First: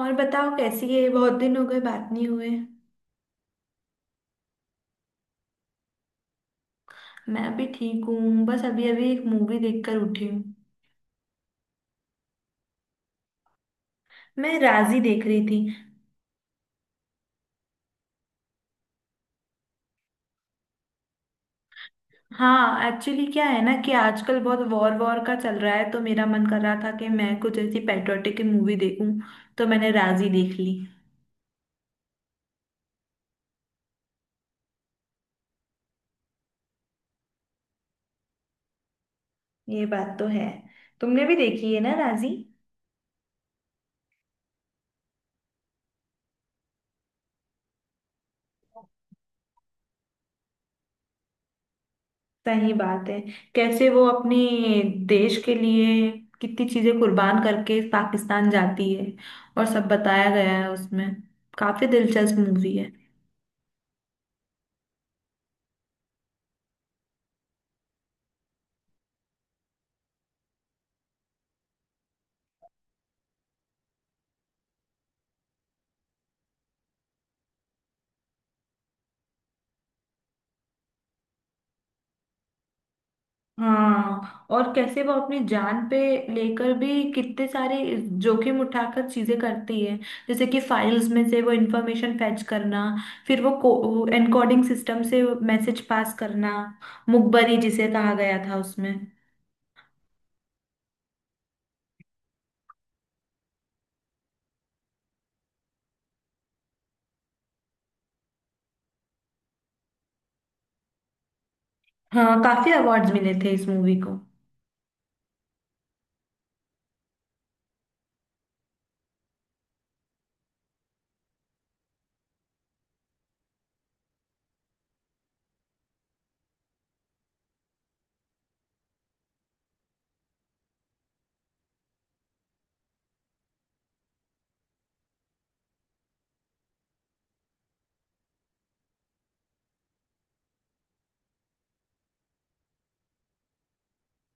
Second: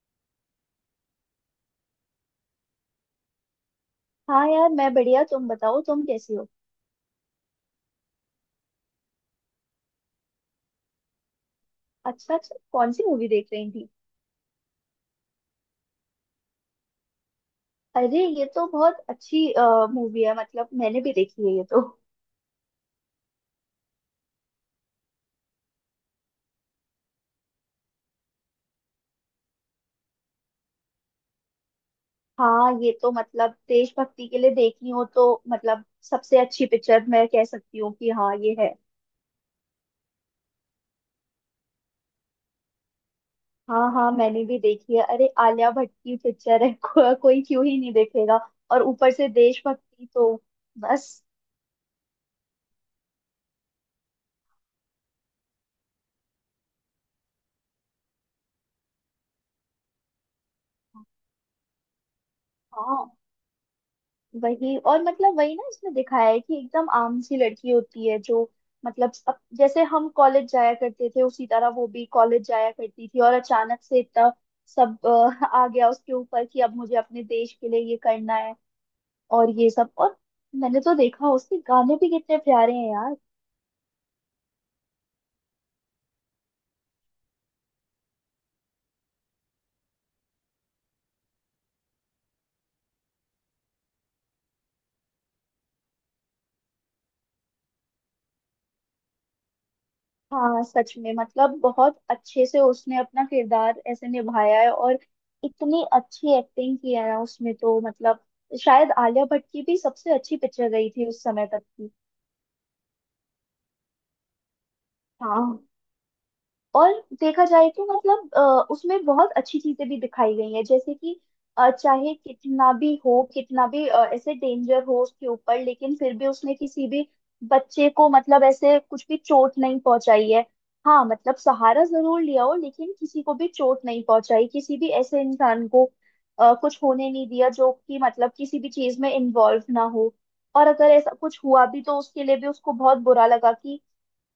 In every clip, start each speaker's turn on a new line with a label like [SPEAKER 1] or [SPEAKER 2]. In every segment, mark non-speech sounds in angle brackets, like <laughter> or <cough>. [SPEAKER 1] और बताओ, कैसी है? बहुत दिन हो गए, बात नहीं हुए।
[SPEAKER 2] हाँ यार, मैं बढ़िया। तुम बताओ, तुम कैसी हो?
[SPEAKER 1] मैं भी ठीक हूँ, बस अभी अभी एक मूवी देखकर उठी हूँ।
[SPEAKER 2] अच्छा अच्छा, कौन सी मूवी देख रही थी?
[SPEAKER 1] मैं राजी देख रही थी।
[SPEAKER 2] अरे ये तो बहुत अच्छी मूवी है। मतलब मैंने भी देखी है ये तो।
[SPEAKER 1] हाँ, एक्चुअली क्या है ना कि आजकल बहुत वॉर वॉर का चल रहा है, तो मेरा मन कर रहा था कि मैं कुछ ऐसी पैट्रियोटिक मूवी देखूं। तो मैंने राजी देख ली।
[SPEAKER 2] हाँ, ये तो मतलब देशभक्ति के लिए देखी हो तो मतलब सबसे अच्छी पिक्चर मैं कह सकती हूँ कि हाँ ये है।
[SPEAKER 1] ये बात तो है। तुमने भी देखी है ना राजी?
[SPEAKER 2] हाँ हाँ, मैंने भी देखी है। अरे आलिया भट्ट की पिक्चर है <laughs> कोई क्यों ही नहीं देखेगा। और ऊपर से देशभक्ति तो बस।
[SPEAKER 1] सही बात है। कैसे वो अपने देश के लिए कितनी चीजें कुर्बान करके पाकिस्तान जाती है, और सब बताया गया है उसमें। काफी दिलचस्प मूवी है।
[SPEAKER 2] हाँ वही। और मतलब वही ना, इसमें दिखाया है कि एकदम आम सी लड़की होती है जो, मतलब अब जैसे हम कॉलेज जाया करते थे उसी तरह वो भी कॉलेज जाया करती थी, और अचानक से इतना सब <laughs> आ गया उसके ऊपर कि अब मुझे अपने देश के लिए ये करना है और ये सब। और मैंने तो देखा, उसके गाने भी कितने प्यारे हैं यार।
[SPEAKER 1] हाँ, और कैसे वो अपनी जान पे लेकर भी कितने सारे जोखिम उठाकर चीजें करती है, जैसे कि फाइल्स में से वो इंफॉर्मेशन फैच करना, फिर वो एनकोडिंग सिस्टम से मैसेज पास करना, मुखबरी जिसे कहा गया था उसमें।
[SPEAKER 2] हाँ सच में, मतलब बहुत अच्छे से उसने अपना किरदार ऐसे निभाया है, और इतनी अच्छी एक्टिंग की है ना उसमें तो, मतलब शायद आलिया भट्ट की भी सबसे अच्छी पिक्चर गई थी उस समय तक की।
[SPEAKER 1] हाँ, काफी अवार्ड्स मिले थे इस मूवी को।
[SPEAKER 2] हाँ। और देखा जाए तो मतलब उसमें बहुत अच्छी चीजें भी दिखाई गई हैं। जैसे कि चाहे कितना भी हो, कितना भी ऐसे डेंजर हो उसके ऊपर, लेकिन फिर भी उसने किसी भी बच्चे को मतलब ऐसे कुछ भी चोट नहीं पहुंचाई है। हाँ मतलब सहारा जरूर लिया हो, लेकिन किसी को भी चोट नहीं पहुंचाई, किसी भी ऐसे इंसान को कुछ होने नहीं दिया, जो कि मतलब किसी भी चीज में इन्वॉल्व ना हो। और अगर ऐसा कुछ हुआ भी तो उसके लिए भी उसको बहुत बुरा लगा कि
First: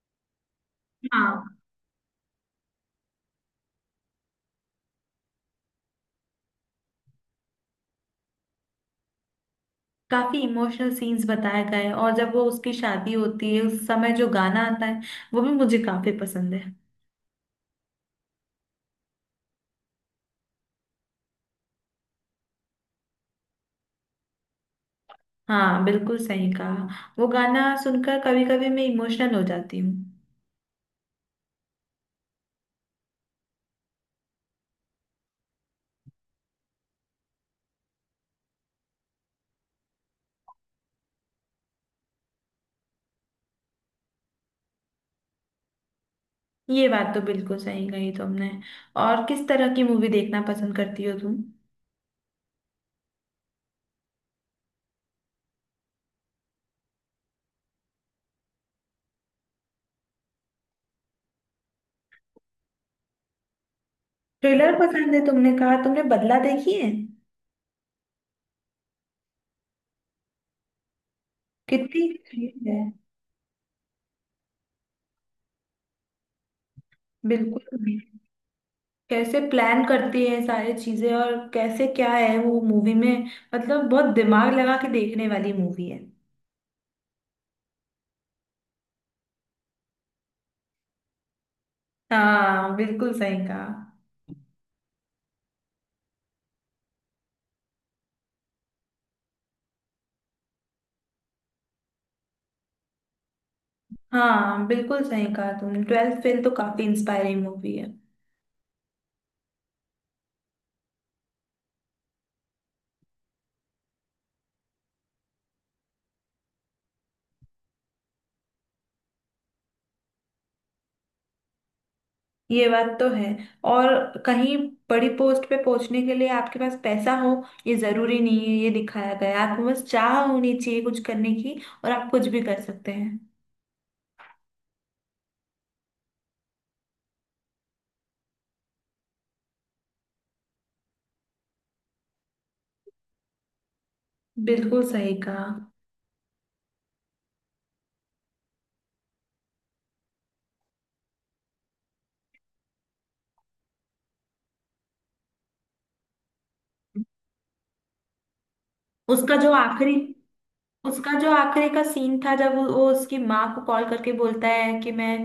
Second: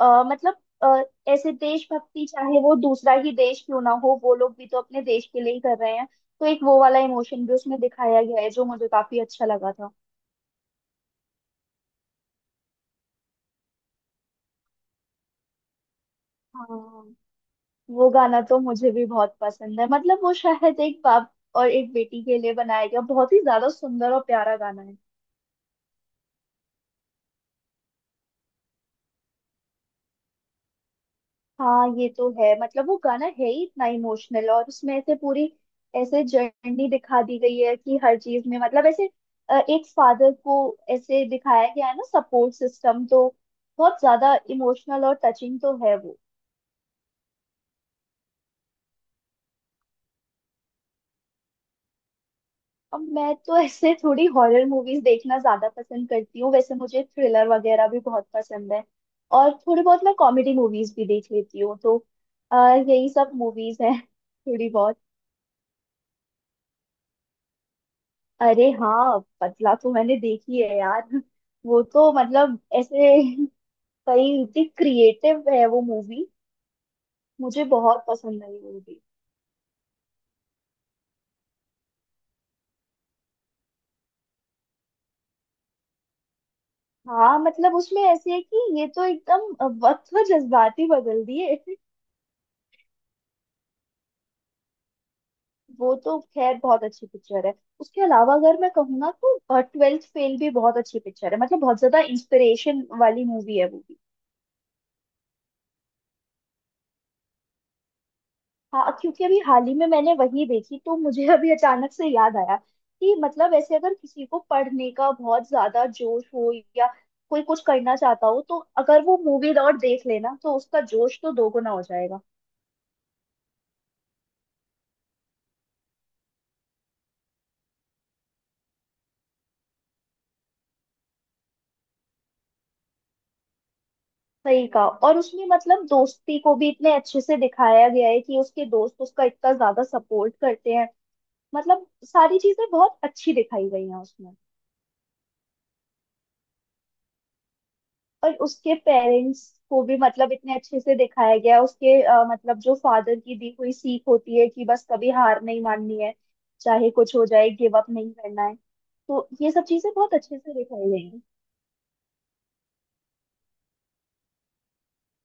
[SPEAKER 2] अ, मतलब अ, ऐसे
[SPEAKER 1] हाँ,
[SPEAKER 2] देशभक्ति, चाहे वो दूसरा ही देश क्यों ना हो, वो लोग भी तो अपने देश के लिए ही कर रहे हैं। तो एक वो वाला इमोशन भी उसमें दिखाया गया है, जो मुझे काफी अच्छा लगा था।
[SPEAKER 1] काफी इमोशनल सीन्स बताए गए हैं, और जब वो उसकी शादी होती है उस समय जो गाना आता है, वो भी मुझे काफी पसंद है।
[SPEAKER 2] हाँ, वो गाना तो मुझे भी बहुत पसंद है। मतलब वो शायद एक बाप और एक बेटी के लिए बनाया गया बहुत ही ज्यादा सुंदर और प्यारा गाना है।
[SPEAKER 1] हाँ, बिल्कुल सही कहा। वो गाना सुनकर कभी कभी मैं इमोशनल हो जाती हूँ।
[SPEAKER 2] हाँ ये तो है, मतलब वो गाना है ही इतना इमोशनल, और उसमें ऐसे पूरी ऐसे जर्नी दिखा दी गई है कि हर चीज में मतलब ऐसे एक फादर को ऐसे दिखाया गया है ना, सपोर्ट सिस्टम तो बहुत ज्यादा इमोशनल और टचिंग तो है वो।
[SPEAKER 1] ये बात तो बिल्कुल सही कही तुमने। और किस तरह की मूवी देखना पसंद करती हो तुम?
[SPEAKER 2] अब मैं तो ऐसे थोड़ी हॉरर मूवीज देखना ज्यादा पसंद करती हूँ। वैसे मुझे थ्रिलर वगैरह भी बहुत पसंद है, और थोड़ी बहुत मैं कॉमेडी मूवीज भी देख लेती हूँ। तो यही सब मूवीज हैं थोड़ी
[SPEAKER 1] थ्रिलर
[SPEAKER 2] बहुत।
[SPEAKER 1] पसंद है, तुमने कहा, तुमने बदला देखी है?
[SPEAKER 2] अरे हाँ, पतला तो मैंने देखी है यार। वो
[SPEAKER 1] कितनी
[SPEAKER 2] तो
[SPEAKER 1] अच्छी
[SPEAKER 2] मतलब
[SPEAKER 1] है।
[SPEAKER 2] ऐसे कई इतनी क्रिएटिव है वो मूवी। मुझे
[SPEAKER 1] बिल्कुल भी।
[SPEAKER 2] बहुत पसंद आई मूवी।
[SPEAKER 1] कैसे प्लान करती है सारी चीजें, और कैसे क्या है वो मूवी में, मतलब बहुत दिमाग लगा के देखने वाली मूवी है।
[SPEAKER 2] हाँ मतलब उसमें ऐसे है कि ये तो एकदम वक्त व जज्बाती बदल दिए।
[SPEAKER 1] हाँ, बिल्कुल सही कहा।
[SPEAKER 2] वो तो खैर बहुत अच्छी पिक्चर है। उसके अलावा अगर मैं कहूँ ना तो ट्वेल्थ फेल भी बहुत अच्छी पिक्चर है। मतलब बहुत ज्यादा इंस्पिरेशन वाली मूवी है वो।
[SPEAKER 1] हाँ, बिल्कुल सही कहा तुमने, 12th फेल तो काफी इंस्पायरिंग मूवी है।
[SPEAKER 2] हाँ, क्योंकि अभी हाल ही में मैंने वही देखी तो मुझे <laughs> अभी अचानक से याद आया कि मतलब ऐसे अगर किसी को पढ़ने का बहुत ज्यादा जोश हो, या कोई कुछ करना चाहता हो, तो अगर वो मूवी लौट देख लेना तो उसका जोश तो दोगुना हो जाएगा।
[SPEAKER 1] ये बात तो है। और कहीं बड़ी पोस्ट पे पहुंचने के लिए आपके पास पैसा हो, ये जरूरी नहीं है। ये दिखाया गया है, आपको बस चाह होनी चाहिए कुछ करने की, और आप कुछ भी कर सकते हैं।
[SPEAKER 2] सही कहा। और उसमें मतलब दोस्ती को भी इतने अच्छे से दिखाया गया है कि उसके दोस्त उसका इतना ज्यादा सपोर्ट करते हैं। मतलब सारी चीजें बहुत अच्छी दिखाई गई हैं उसमें।
[SPEAKER 1] बिल्कुल सही कहा।
[SPEAKER 2] और उसके पेरेंट्स को भी मतलब इतने अच्छे से दिखाया गया है। उसके मतलब जो फादर की दी हुई सीख होती है कि बस कभी हार नहीं माननी है, चाहे कुछ हो जाए, गिव अप नहीं करना है। तो
[SPEAKER 1] उसका
[SPEAKER 2] ये
[SPEAKER 1] जो
[SPEAKER 2] सब
[SPEAKER 1] आखिरी
[SPEAKER 2] चीजें बहुत अच्छे से दिखाई गई
[SPEAKER 1] उसका
[SPEAKER 2] हैं।
[SPEAKER 1] जो आखिरी का सीन था, जब वो उसकी माँ को कॉल करके बोलता है कि मैं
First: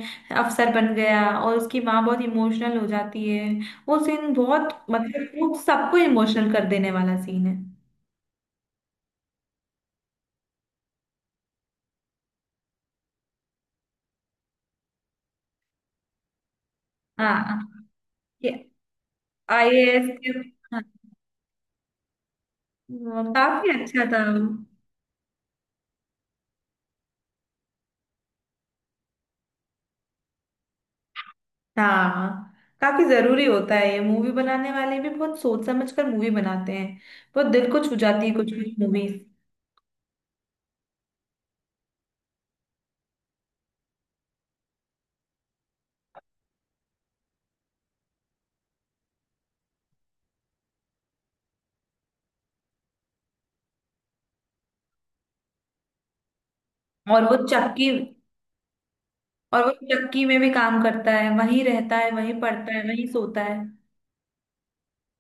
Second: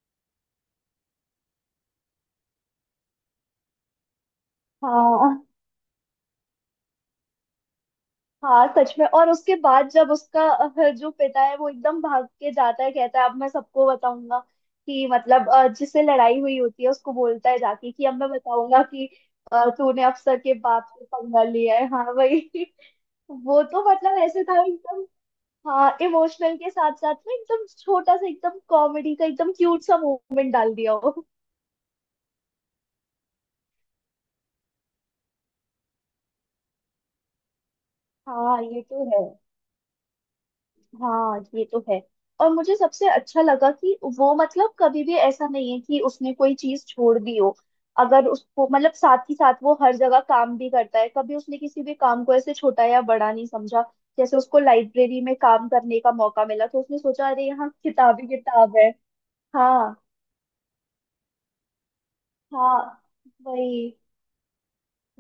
[SPEAKER 1] अफसर बन गया, और उसकी माँ बहुत इमोशनल हो जाती है। वो सीन बहुत,
[SPEAKER 2] हाँ।
[SPEAKER 1] मतलब वो सबको इमोशनल कर देने वाला सीन है।
[SPEAKER 2] हाँ सच में। और उसके बाद जब उसका जो पिता है वो एकदम भाग के जाता है, कहता है अब मैं सबको बताऊंगा कि मतलब जिससे लड़ाई हुई होती है उसको बोलता है
[SPEAKER 1] हाँ,
[SPEAKER 2] जाके कि अब मैं
[SPEAKER 1] ये
[SPEAKER 2] बताऊंगा कि तूने
[SPEAKER 1] आईएएस के।
[SPEAKER 2] अफसर के
[SPEAKER 1] हाँ,
[SPEAKER 2] बाप से पंगा लिया है। हाँ वही।
[SPEAKER 1] वो
[SPEAKER 2] वो
[SPEAKER 1] काफी
[SPEAKER 2] तो
[SPEAKER 1] अच्छा
[SPEAKER 2] मतलब
[SPEAKER 1] था वो।
[SPEAKER 2] ऐसे था एकदम। हाँ, इमोशनल के साथ साथ में एकदम छोटा सा एकदम कॉमेडी का एकदम क्यूट सा मोमेंट डाल दिया हो।
[SPEAKER 1] हाँ, काफी जरूरी होता है। ये मूवी बनाने वाले भी बहुत सोच समझ कर मूवी बनाते हैं। बहुत दिल को छू जाती है कुछ
[SPEAKER 2] हाँ
[SPEAKER 1] कुछ
[SPEAKER 2] ये तो
[SPEAKER 1] मूवीज।
[SPEAKER 2] है। हाँ ये तो है। और मुझे सबसे अच्छा लगा कि वो मतलब कभी भी ऐसा नहीं है कि उसने कोई चीज छोड़ दी हो। अगर उसको मतलब साथ ही साथ वो हर जगह काम भी करता है, कभी उसने किसी भी काम को ऐसे छोटा या बड़ा नहीं समझा। जैसे उसको लाइब्रेरी में काम करने का मौका मिला तो उसने
[SPEAKER 1] और
[SPEAKER 2] सोचा
[SPEAKER 1] वो
[SPEAKER 2] अरे यहाँ
[SPEAKER 1] चक्की
[SPEAKER 2] किताबी किताब है।
[SPEAKER 1] और वो
[SPEAKER 2] हाँ।
[SPEAKER 1] चक्की में भी काम करता है, वहीं रहता है, वहीं पढ़ता है,
[SPEAKER 2] हाँ
[SPEAKER 1] वहीं सोता है।
[SPEAKER 2] वही।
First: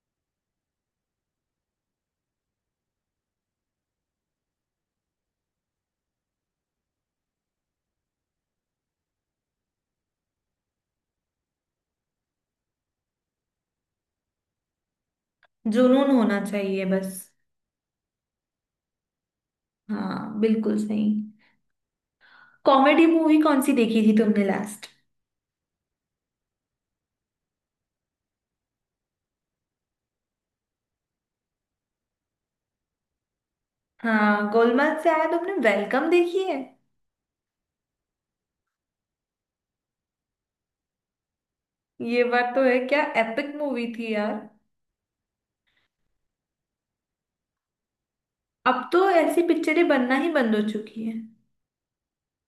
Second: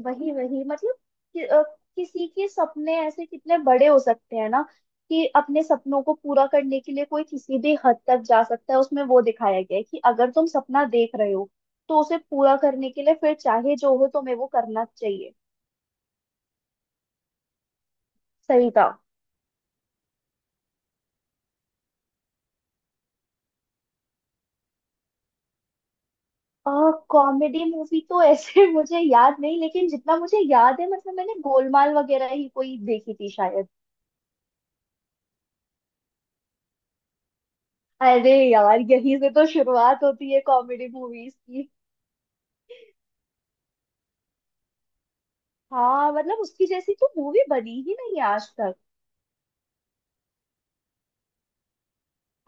[SPEAKER 2] वही वही, मतलब कि, अ, किसी के सपने ऐसे कितने बड़े हो सकते हैं ना, कि अपने सपनों को पूरा करने के लिए कोई किसी भी हद तक जा सकता है। उसमें वो दिखाया गया है कि अगर तुम सपना देख रहे हो तो उसे पूरा करने के लिए फिर चाहे जो हो, तुम्हें वो करना चाहिए।
[SPEAKER 1] जुनून होना चाहिए बस।
[SPEAKER 2] सही था।
[SPEAKER 1] हाँ, बिल्कुल सही। कॉमेडी मूवी कौन सी देखी थी तुमने लास्ट?
[SPEAKER 2] कॉमेडी मूवी तो ऐसे <laughs> मुझे याद नहीं, लेकिन जितना मुझे याद है मतलब मैंने गोलमाल वगैरह ही कोई देखी थी शायद।
[SPEAKER 1] हाँ, गोलमाल से आया, तुमने वेलकम देखी है?
[SPEAKER 2] अरे यार, यहीं से तो शुरुआत होती है कॉमेडी मूवीज की।
[SPEAKER 1] ये बात तो है, क्या एपिक मूवी थी यार।
[SPEAKER 2] हाँ मतलब उसकी जैसी तो मूवी बनी ही नहीं आज तक।
[SPEAKER 1] अब तो ऐसी पिक्चरें बनना ही बंद हो चुकी है।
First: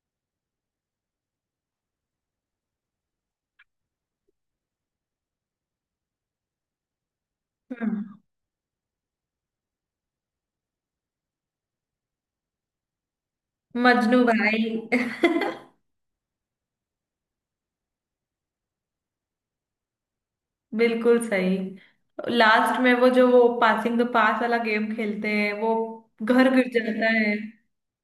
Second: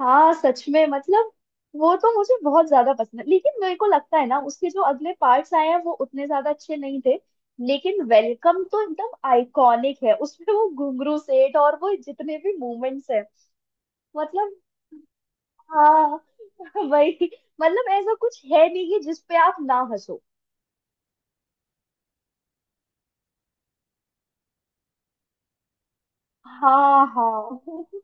[SPEAKER 2] हाँ सच में मतलब वो तो मुझे बहुत ज्यादा पसंद है, लेकिन मेरे को लगता है ना उसके जो अगले पार्ट्स आए हैं वो उतने ज्यादा अच्छे नहीं थे। लेकिन
[SPEAKER 1] हम्म।
[SPEAKER 2] वेलकम तो एकदम आइकॉनिक है, उसमें वो घुंघरू सेठ और वो जितने भी मूवमेंट्स हैं
[SPEAKER 1] मजनू
[SPEAKER 2] मतलब।
[SPEAKER 1] भाई। <laughs>
[SPEAKER 2] हाँ। <laughs> वही। मतलब ऐसा कुछ है नहीं कि जिस पे आप ना हंसो।
[SPEAKER 1] बिल्कुल सही। लास्ट में वो जो वो पासिंग द पास वाला गेम खेलते हैं, वो घर गिर
[SPEAKER 2] हाँ
[SPEAKER 1] जाता है।
[SPEAKER 2] हाँ <laughs>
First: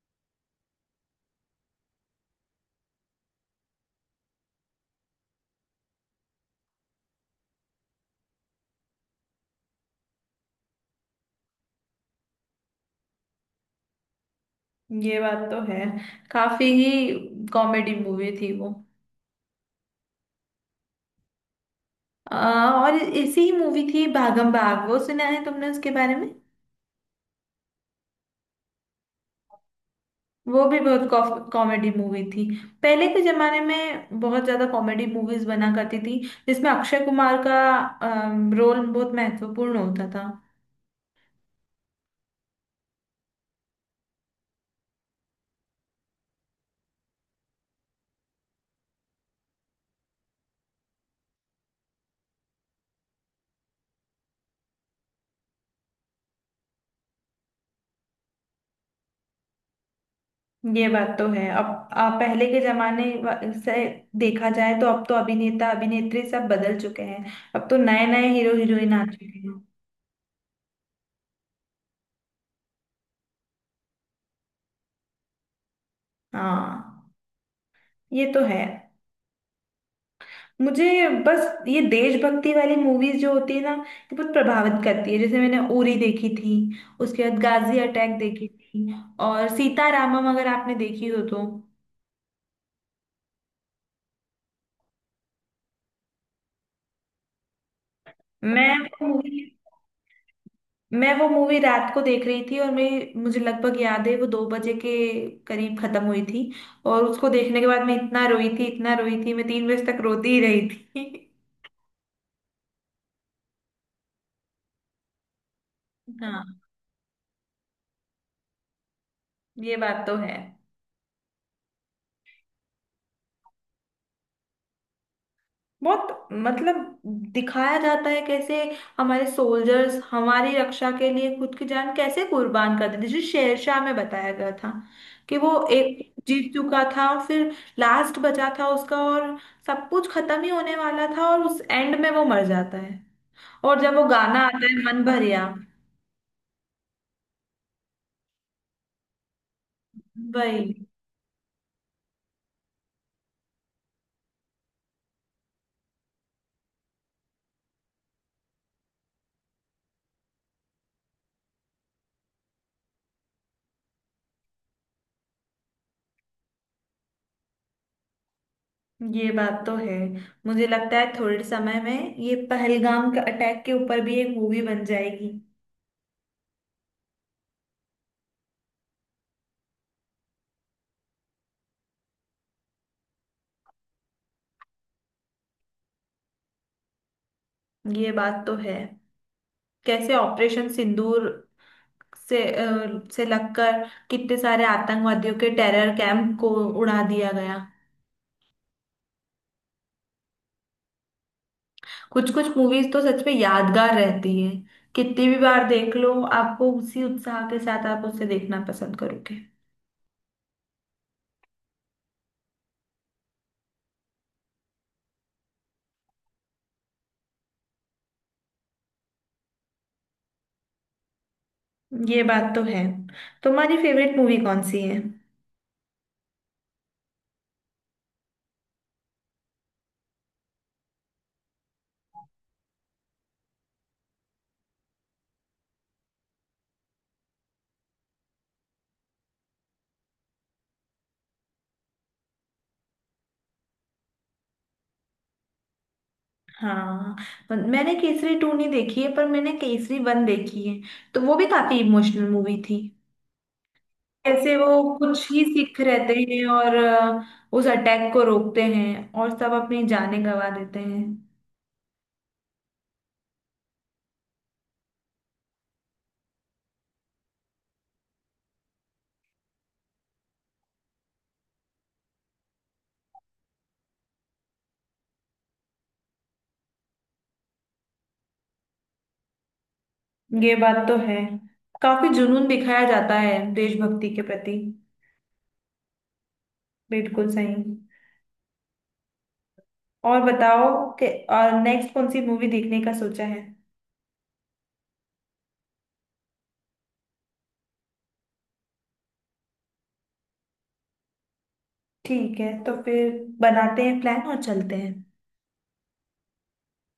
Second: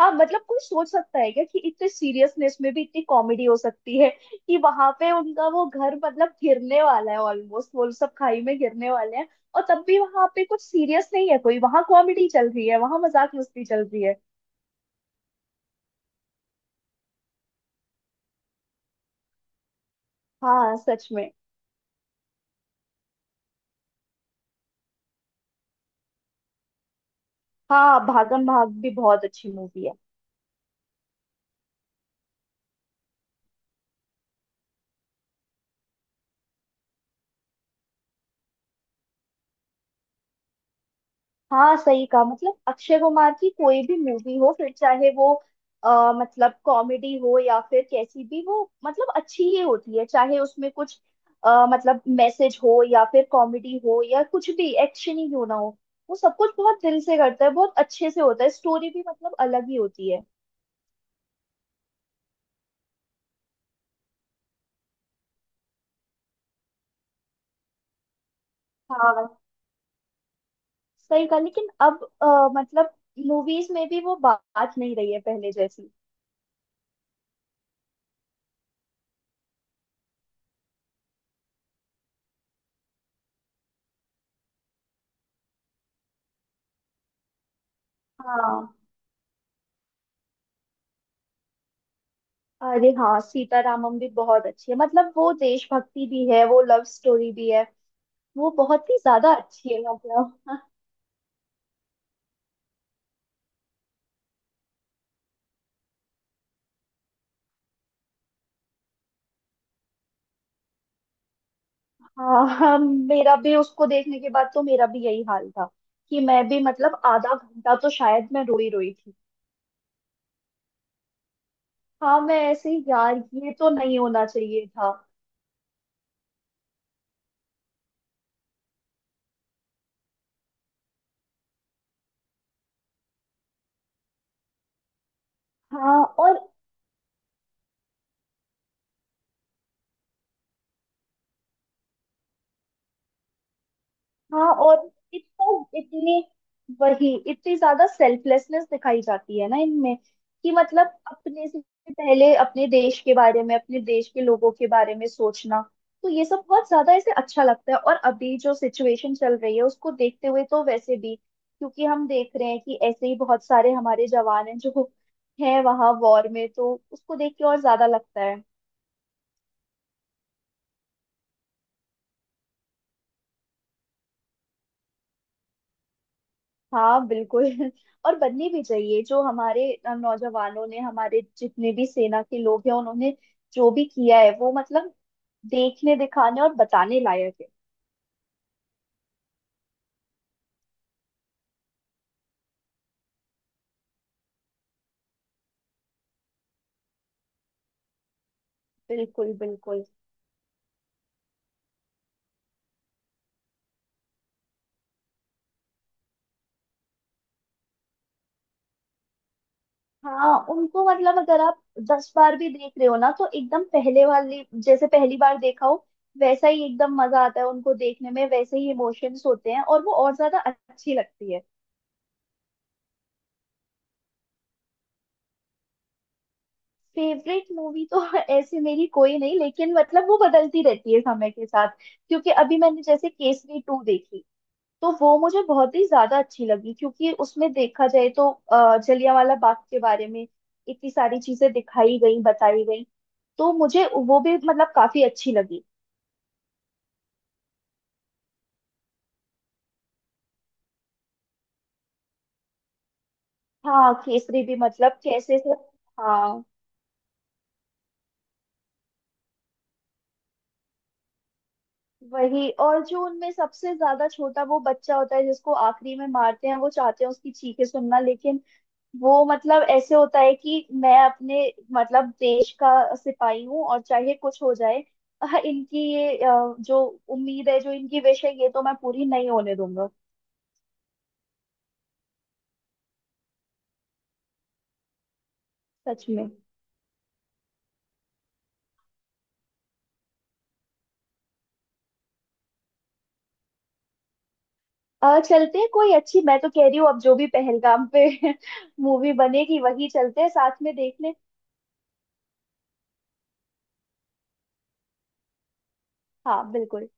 [SPEAKER 2] हाँ, मतलब कोई सोच सकता है क्या कि इतने सीरियसनेस में भी इतनी कॉमेडी हो सकती है, कि वहां पे उनका वो घर मतलब गिरने वाला है, ऑलमोस्ट वो सब खाई में गिरने वाले हैं, और तब भी वहां पे कुछ सीरियस नहीं है, कोई वहां कॉमेडी चल रही है, वहां मजाक मस्ती चल रही है।
[SPEAKER 1] ये बात तो है, काफी ही कॉमेडी मूवी थी वो।
[SPEAKER 2] हाँ सच में।
[SPEAKER 1] और ऐसी ही मूवी थी भागम भाग, वो सुना है तुमने उसके बारे में?
[SPEAKER 2] हाँ भागम भाग भी बहुत अच्छी मूवी है।
[SPEAKER 1] वो भी बहुत कॉमेडी मूवी थी। पहले के जमाने में बहुत ज्यादा कॉमेडी मूवीज बना करती थी, जिसमें अक्षय कुमार का रोल बहुत महत्वपूर्ण होता था।
[SPEAKER 2] हाँ सही कहा, मतलब अक्षय कुमार की कोई भी मूवी हो, फिर चाहे वो मतलब कॉमेडी हो या फिर कैसी भी, वो मतलब अच्छी ही होती है। चाहे उसमें कुछ मतलब मैसेज हो या फिर कॉमेडी हो या कुछ भी एक्शन ही क्यों ना हो, वो सब कुछ बहुत दिल से करता है, बहुत अच्छे से होता है, स्टोरी भी मतलब अलग ही होती है।
[SPEAKER 1] ये बात तो है अब। पहले के जमाने से देखा जाए तो अब तो अभिनेता अभिनेत्री सब बदल चुके हैं। अब तो नए नए हीरो हीरोइन आ चुके
[SPEAKER 2] हाँ
[SPEAKER 1] हैं।
[SPEAKER 2] सही कहा, लेकिन अब मतलब मूवीज में भी वो बात नहीं रही है पहले जैसी।
[SPEAKER 1] हाँ, ये तो है। मुझे बस ये देशभक्ति वाली मूवीज जो होती है ना, ये बहुत प्रभावित करती है। जैसे मैंने उरी देखी थी, उसके बाद गाजी अटैक देखी
[SPEAKER 2] हाँ।
[SPEAKER 1] थी, और सीतारामम अगर आपने देखी हो तो।
[SPEAKER 2] अरे हाँ, सीतारामम भी बहुत अच्छी है, मतलब वो देशभक्ति भी है वो लव स्टोरी भी है। वो
[SPEAKER 1] मैं
[SPEAKER 2] बहुत ही
[SPEAKER 1] वो
[SPEAKER 2] ज्यादा
[SPEAKER 1] मूवी
[SPEAKER 2] अच्छी है मतलब।
[SPEAKER 1] मैं वो मूवी रात को देख रही थी, और मैं मुझे लगभग याद है वो 2 बजे के करीब खत्म हुई थी। और उसको देखने के बाद मैं इतना रोई थी इतना रोई थी, मैं 3 बजे तक रोती ही रही थी।
[SPEAKER 2] हाँ हाँ, मेरा भी उसको देखने के बाद तो मेरा भी यही हाल था
[SPEAKER 1] <laughs>
[SPEAKER 2] कि मैं
[SPEAKER 1] हाँ,
[SPEAKER 2] भी मतलब आधा घंटा तो शायद मैं रोई रोई थी।
[SPEAKER 1] ये बात तो है।
[SPEAKER 2] हाँ, मैं ऐसे ही यार, ये तो नहीं होना चाहिए था।
[SPEAKER 1] बहुत मतलब दिखाया जाता है कैसे हमारे सोल्जर्स हमारी रक्षा के लिए खुद की जान कैसे कुर्बान कर देते, जो शेरशाह में बताया गया था कि वो एक
[SPEAKER 2] हाँ और
[SPEAKER 1] जीत चुका था, और फिर लास्ट बचा था उसका, और सब कुछ खत्म ही होने वाला था, और उस एंड में वो मर जाता है। और जब वो गाना
[SPEAKER 2] हाँ
[SPEAKER 1] आता है
[SPEAKER 2] और
[SPEAKER 1] मन भरिया।
[SPEAKER 2] इतना इतने वही, इतनी ज्यादा सेल्फलेसनेस दिखाई जाती है ना इनमें, कि
[SPEAKER 1] वही।
[SPEAKER 2] मतलब अपने से पहले अपने देश के बारे में, अपने देश के लोगों के बारे में सोचना। तो ये सब बहुत ज्यादा ऐसे अच्छा लगता है, और अभी जो सिचुएशन चल रही है उसको देखते हुए तो वैसे भी, क्योंकि हम देख रहे हैं कि ऐसे ही बहुत सारे हमारे जवान हैं जो हैं वहां वॉर में, तो उसको देख के और ज्यादा लगता है।
[SPEAKER 1] ये बात तो है। मुझे लगता है थोड़े समय में ये पहलगाम का अटैक के ऊपर भी एक मूवी बन जाएगी।
[SPEAKER 2] हाँ बिल्कुल <laughs> और बननी भी चाहिए, जो हमारे नौजवानों ने, हमारे जितने भी सेना के लोग हैं उन्होंने जो भी किया है वो मतलब देखने दिखाने और बताने लायक है।
[SPEAKER 1] ये बात तो है। कैसे ऑपरेशन सिंदूर से से लगकर कितने सारे आतंकवादियों के टेरर कैंप को उड़ा दिया गया।
[SPEAKER 2] बिल्कुल बिल्कुल।
[SPEAKER 1] कुछ कुछ मूवीज तो सच में यादगार रहती है, कितनी भी बार देख लो, आपको उसी उत्साह के साथ आप उसे देखना पसंद करोगे।
[SPEAKER 2] हाँ उनको मतलब अगर आप 10 बार भी देख रहे हो ना, तो एकदम पहले वाली जैसे पहली बार देखा हो वैसा ही एकदम मजा आता है उनको देखने में, वैसे ही इमोशंस होते हैं और वो और ज्यादा अच्छी लगती है।
[SPEAKER 1] ये बात तो है। तुम्हारी फेवरेट मूवी कौन सी है?
[SPEAKER 2] फेवरेट मूवी तो <laughs> ऐसे मेरी कोई नहीं, लेकिन मतलब वो बदलती रहती है समय के साथ। क्योंकि अभी मैंने जैसे केसरी टू देखी, तो वो मुझे बहुत ही ज्यादा अच्छी लगी, क्योंकि उसमें देखा जाए तो जलियांवाला बाग के बारे में इतनी सारी चीजें दिखाई गई बताई गई। तो मुझे वो भी मतलब काफी अच्छी लगी।
[SPEAKER 1] हाँ, मैंने केसरी 2 नहीं देखी है, पर मैंने केसरी 1 देखी है, तो वो भी काफी इमोशनल मूवी थी।
[SPEAKER 2] हाँ केसरी
[SPEAKER 1] कैसे
[SPEAKER 2] भी
[SPEAKER 1] वो
[SPEAKER 2] मतलब
[SPEAKER 1] कुछ
[SPEAKER 2] कैसे
[SPEAKER 1] ही
[SPEAKER 2] से।
[SPEAKER 1] सिख रहते हैं,
[SPEAKER 2] हाँ
[SPEAKER 1] और उस अटैक को रोकते हैं, और सब अपनी जानें गंवा देते हैं।
[SPEAKER 2] वही, और जो उनमें सबसे ज्यादा छोटा वो बच्चा होता है जिसको आखिरी में मारते हैं, वो चाहते हैं उसकी चीखें सुनना, लेकिन वो मतलब ऐसे होता है कि मैं अपने मतलब देश का सिपाही हूँ और चाहे कुछ हो जाए <laughs> इनकी ये जो उम्मीद है, जो इनकी विश है, ये तो मैं पूरी नहीं होने दूंगा।
[SPEAKER 1] ये बात तो है, काफी जुनून दिखाया जाता है देशभक्ति के प्रति।
[SPEAKER 2] सच में।
[SPEAKER 1] बिल्कुल सही। और बताओ कि और नेक्स्ट कौन सी मूवी देखने का सोचा है?
[SPEAKER 2] चलते हैं कोई अच्छी, मैं तो कह रही हूँ अब जो भी पहलगाम पे <laughs> मूवी बनेगी वही चलते हैं साथ में देखने।
[SPEAKER 1] ठीक है, तो फिर बनाते हैं प्लान और चलते हैं।
[SPEAKER 2] हाँ बिल्कुल।